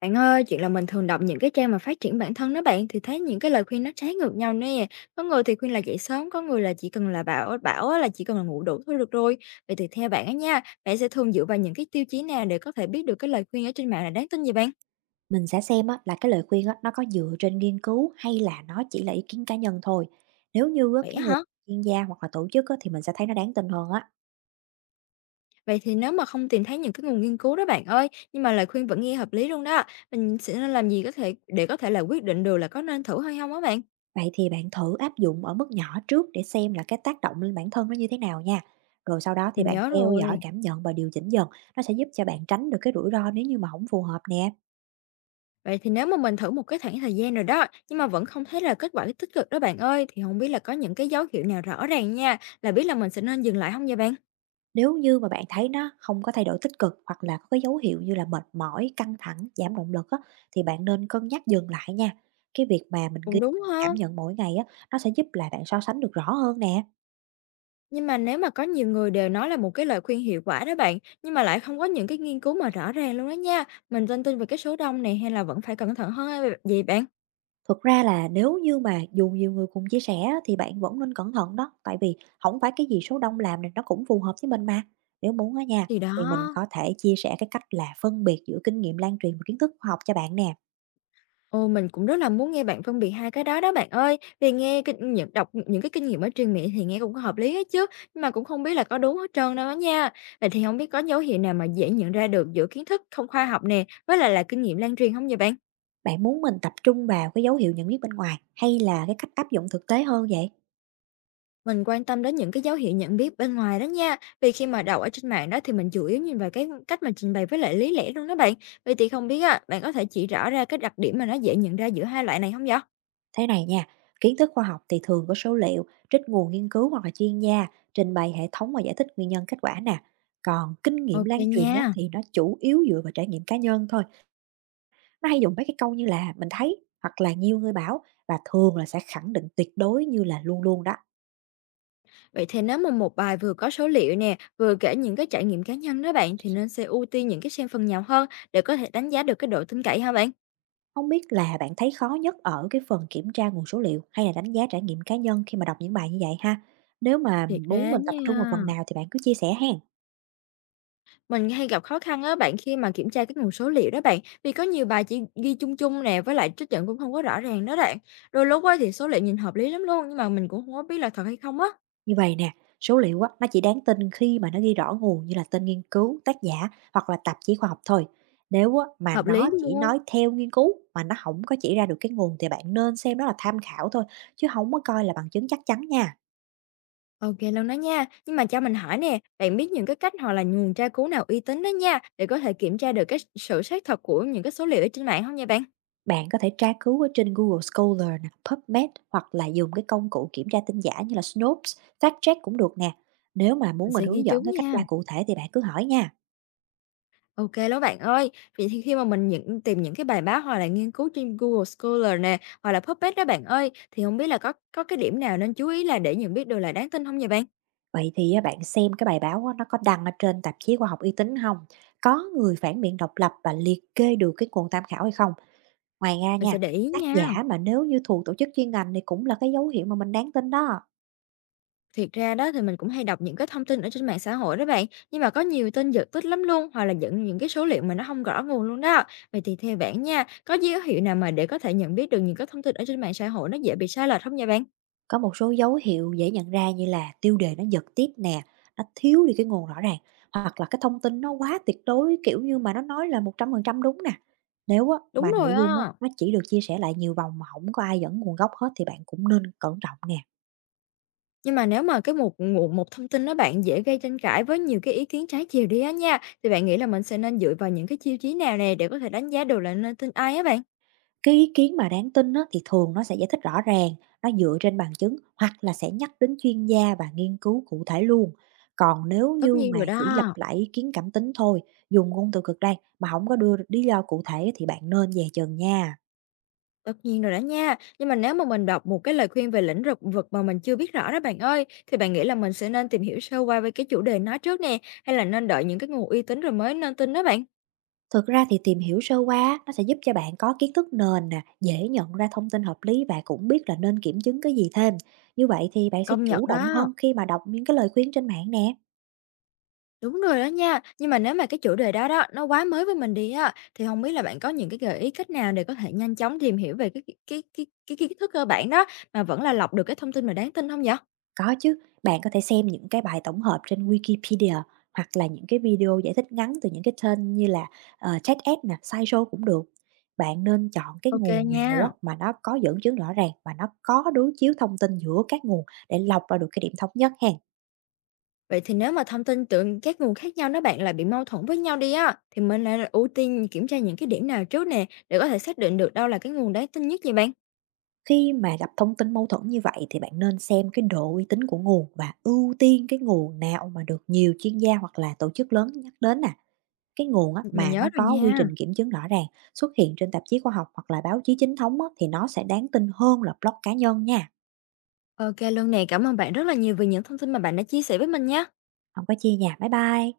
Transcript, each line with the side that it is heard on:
left: Bạn ơi, chuyện là mình thường đọc những cái trang mà phát triển bản thân đó bạn thì thấy những cái lời khuyên nó trái ngược nhau nè. Có người thì khuyên là dậy sớm, có người là chỉ cần là bảo bảo á là chỉ cần là ngủ đủ thôi được rồi. Vậy thì theo bạn á nha, bạn sẽ thường dựa vào những cái tiêu chí nào để có thể biết được cái lời khuyên ở trên mạng là đáng tin gì bạn?
right: Mình sẽ xem á, là cái lời khuyên á, nó có dựa trên nghiên cứu hay là nó chỉ là ý kiến cá nhân thôi. Nếu như á,
left: Vậy
right: cái
left: á
right: người
left: hả?
right: chuyên gia hoặc là tổ chức á, thì mình sẽ thấy nó đáng tin hơn á.
left: Vậy thì nếu mà không tìm thấy những cái nguồn nghiên cứu đó bạn ơi, nhưng mà lời khuyên vẫn nghe hợp lý luôn đó, mình sẽ nên làm gì có thể để có thể là quyết định được là có nên thử hay không á bạn?
right: Vậy thì bạn thử áp dụng ở mức nhỏ trước để xem là cái tác động lên bản thân nó như thế nào nha. Rồi sau đó thì
left: Mình
right: bạn
left: nhớ
right: theo dõi
left: rồi.
right: cảm nhận và điều chỉnh dần, nó sẽ giúp cho bạn tránh được cái rủi ro nếu như mà không phù hợp nè.
left: Vậy thì nếu mà mình thử một cái khoảng thời gian rồi đó, nhưng mà vẫn không thấy là kết quả tích cực đó bạn ơi, thì không biết là có những cái dấu hiệu nào rõ ràng nha, là biết là mình sẽ nên dừng lại không vậy bạn?
right: Nếu như mà bạn thấy nó không có thay đổi tích cực hoặc là có cái dấu hiệu như là mệt mỏi, căng thẳng, giảm động lực á, thì bạn nên cân nhắc dừng lại nha. Cái việc mà mình
left: Cũng
right: ghi
left: đúng
right: lại cảm
left: ha.
right: nhận mỗi ngày á, nó sẽ giúp là bạn so sánh được rõ hơn nè.
left: Nhưng mà nếu mà có nhiều người đều nói là một cái lời khuyên hiệu quả đó bạn, nhưng mà lại không có những cái nghiên cứu mà rõ ràng luôn đó nha, mình tin tin về cái số đông này hay là vẫn phải cẩn thận hơn hay vậy bạn?
right: Thực ra là nếu như mà dù nhiều người cùng chia sẻ á, thì bạn vẫn nên cẩn thận đó, tại vì không phải cái gì số đông làm này nó cũng phù hợp với mình mà. Nếu muốn á nha,
left: Thì
right: thì mình
left: đó.
right: có thể chia sẻ cái cách là phân biệt giữa kinh nghiệm lan truyền và kiến thức khoa học cho bạn nè.
left: Ồ, mình cũng rất là muốn nghe bạn phân biệt hai cái đó đó bạn ơi. Vì nghe kinh những đọc những cái kinh nghiệm ở truyền miệng thì nghe cũng có hợp lý hết chứ, nhưng mà cũng không biết là có đúng hết trơn đâu đó nha. Vậy thì không biết có dấu hiệu nào mà dễ nhận ra được giữa kiến thức không khoa học nè, với lại là kinh nghiệm lan truyền không vậy bạn?
right: Bạn muốn mình tập trung vào cái dấu hiệu nhận biết bên ngoài hay là cái cách áp dụng thực tế hơn vậy?
left: Mình quan tâm đến những cái dấu hiệu nhận biết bên ngoài đó nha. Vì khi mà đọc ở trên mạng đó thì mình chủ yếu nhìn vào cái cách mà trình bày với lại lý lẽ luôn đó bạn. Vậy thì không biết á, bạn có thể chỉ rõ ra cái đặc điểm mà nó dễ nhận ra giữa hai loại này không vậy?
right: Thế này nha, kiến thức khoa học thì thường có số liệu, trích nguồn nghiên cứu hoặc là chuyên gia, trình bày hệ thống và giải thích nguyên nhân kết quả nè. Còn kinh nghiệm
left: Ok
right: lan truyền á,
left: nha.
right: thì nó chủ yếu dựa vào trải nghiệm cá nhân thôi. Nó hay dùng mấy cái câu như là mình thấy hoặc là nhiều người bảo, và thường là sẽ khẳng định tuyệt đối như là luôn luôn đó.
left: Vậy thì nếu mà một bài vừa có số liệu nè, vừa kể những cái trải nghiệm cá nhân đó bạn thì nên sẽ ưu tiên những cái xem phần nhỏ hơn để có thể đánh giá được cái độ tin cậy hả bạn?
right: Không biết là bạn thấy khó nhất ở cái phần kiểm tra nguồn số liệu hay là đánh giá trải nghiệm cá nhân khi mà đọc những bài như vậy ha? Nếu mà
left: Thiệt
right: muốn
left: ra
right: mình tập trung vào
left: nha,
right: phần nào thì bạn cứ chia sẻ hen.
left: mình hay gặp khó khăn á bạn khi mà kiểm tra cái nguồn số liệu đó bạn, vì có nhiều bài chỉ ghi chung chung nè, với lại trích dẫn cũng không có rõ ràng đó bạn. Đôi lúc á thì số liệu nhìn hợp lý lắm luôn, nhưng mà mình cũng không có biết là thật hay không á.
right: Như vậy nè, số liệu á, nó chỉ đáng tin khi mà nó ghi rõ nguồn như là tên nghiên cứu, tác giả hoặc là tạp chí khoa học thôi. Nếu á, mà
left: Hợp lý
right: nó chỉ
left: luôn.
right: nói theo nghiên cứu mà nó không có chỉ ra được cái nguồn, thì bạn nên xem đó là tham khảo thôi, chứ không có coi là bằng chứng chắc chắn nha.
left: OK kê luôn đó nha. Nhưng mà cho mình hỏi nè, bạn biết những cái cách hoặc là nguồn tra cứu nào uy tín đó nha, để có thể kiểm tra được cái sự xác thật của những cái số liệu ở trên mạng không nha bạn?
right: Bạn có thể tra cứu ở trên Google Scholar nè, PubMed hoặc là dùng cái công cụ kiểm tra tin giả như là Snopes, FactCheck cũng được nè. Nếu mà
left: Mình
right: muốn mình
left: sẽ ghi
right: hướng
left: chú
right: dẫn cái cách
left: nha.
right: tra cụ thể thì bạn cứ hỏi nha.
left: OK, kê đó bạn ơi. Vậy thì khi mà mình tìm những cái bài báo hoặc là nghiên cứu trên Google Scholar nè, hoặc là PubMed đó bạn ơi, thì không biết là có cái điểm nào nên chú ý là để nhận biết được là đáng tin không vậy bạn?
right: Vậy thì á, bạn xem cái bài báo á, nó có đăng ở trên tạp chí khoa học uy tín không? Có người phản biện độc lập và liệt kê được cái nguồn tham khảo hay không? Ngoài ra
left: Mình
right: nha,
left: sẽ để ý
right: tác
left: nha.
right: giả mà nếu như thuộc tổ chức chuyên ngành thì cũng là cái dấu hiệu mà mình đáng tin đó.
left: Thiệt ra đó thì mình cũng hay đọc những cái thông tin ở trên mạng xã hội đó bạn, nhưng mà có nhiều tin giật tít lắm luôn, hoặc là dẫn những cái số liệu mà nó không rõ nguồn luôn đó. Vậy thì theo bạn nha, có dấu hiệu nào mà để có thể nhận biết được những cái thông tin ở trên mạng xã hội nó dễ bị sai lệch không vậy bạn?
right: Có một số dấu hiệu dễ nhận ra như là tiêu đề nó giật tít nè, nó thiếu đi cái nguồn rõ ràng, hoặc là cái thông tin nó quá tuyệt đối, kiểu như, mà nó nói là 100% đúng nè. Nếu á
left: Đúng
right: mà
left: rồi
right: nội dung á,
left: á.
right: nó chỉ được chia sẻ lại nhiều vòng mà không có ai dẫn nguồn gốc hết, thì bạn cũng nên cẩn trọng nè.
left: Nhưng mà nếu mà cái một thông tin đó bạn dễ gây tranh cãi với nhiều cái ý kiến trái chiều đi á nha, thì bạn nghĩ là mình sẽ nên dựa vào những cái tiêu chí nào nè để có thể đánh giá được là nên tin ai á bạn?
right: Cái ý kiến mà đáng tin á, thì thường nó sẽ giải thích rõ ràng, nó dựa trên bằng chứng hoặc là sẽ nhắc đến chuyên gia và nghiên cứu cụ thể luôn. Còn nếu
left: Tất
right: như
left: nhiên
right: mà
left: rồi
right: chỉ lặp
left: đó.
right: lại ý kiến cảm tính thôi, dùng ngôn từ cực đoan mà không có đưa lý do cụ thể, thì bạn nên dè chừng nha.
left: Tất nhiên rồi đó nha. Nhưng mà nếu mà mình đọc một cái lời khuyên về lĩnh vực vực mà mình chưa biết rõ đó bạn ơi, thì bạn nghĩ là mình sẽ nên tìm hiểu sơ qua về cái chủ đề nó trước nè, hay là nên đợi những cái nguồn uy tín rồi mới nên tin đó bạn?
right: Thực ra thì tìm hiểu sơ qua nó sẽ giúp cho bạn có kiến thức nền nè, dễ nhận ra thông tin hợp lý và cũng biết là nên kiểm chứng cái gì thêm. Như vậy thì bạn sẽ
left: Công nhận
right: chủ động
left: đó.
right: hơn khi mà đọc những cái lời khuyên trên mạng nè.
left: Đúng rồi đó nha. Nhưng mà nếu mà cái chủ đề đó đó nó quá mới với mình đi á, thì không biết là bạn có những cái gợi ý cách nào để có thể nhanh chóng tìm hiểu về cái kiến thức cơ bản đó mà vẫn là lọc được cái thông tin mà đáng tin không vậy?
right: Có chứ, bạn có thể xem những cái bài tổng hợp trên Wikipedia hoặc là những cái video giải thích ngắn từ những cái kênh như là, TEDx nè, SciShow cũng được. Bạn nên chọn cái
left: Ok
right: nguồn nào á
left: nha.
right: mà nó có dẫn chứng rõ ràng và nó có đối chiếu thông tin giữa các nguồn để lọc ra được cái điểm thống nhất hén.
left: Vậy thì nếu mà thông tin từ các nguồn khác nhau đó bạn lại bị mâu thuẫn với nhau đi á, thì mình lại ưu tiên kiểm tra những cái điểm nào trước nè, để có thể xác định được đâu là cái nguồn đáng tin nhất vậy bạn?
right: Khi mà gặp thông tin mâu thuẫn như vậy thì bạn nên xem cái độ uy tín của nguồn và ưu tiên cái nguồn nào mà được nhiều chuyên gia hoặc là tổ chức lớn nhắc đến nè. Cái nguồn á,
left: Mình
right: mà nó
left: nhớ rồi
right: có quy
left: nha.
right: trình kiểm chứng rõ ràng, xuất hiện trên tạp chí khoa học hoặc là báo chí chính thống á, thì nó sẽ đáng tin hơn là blog cá nhân nha.
left: Ok luôn nè, cảm ơn bạn rất là nhiều vì những thông tin mà bạn đã chia sẻ với mình nha.
right: Không có chia nha. Bye bye.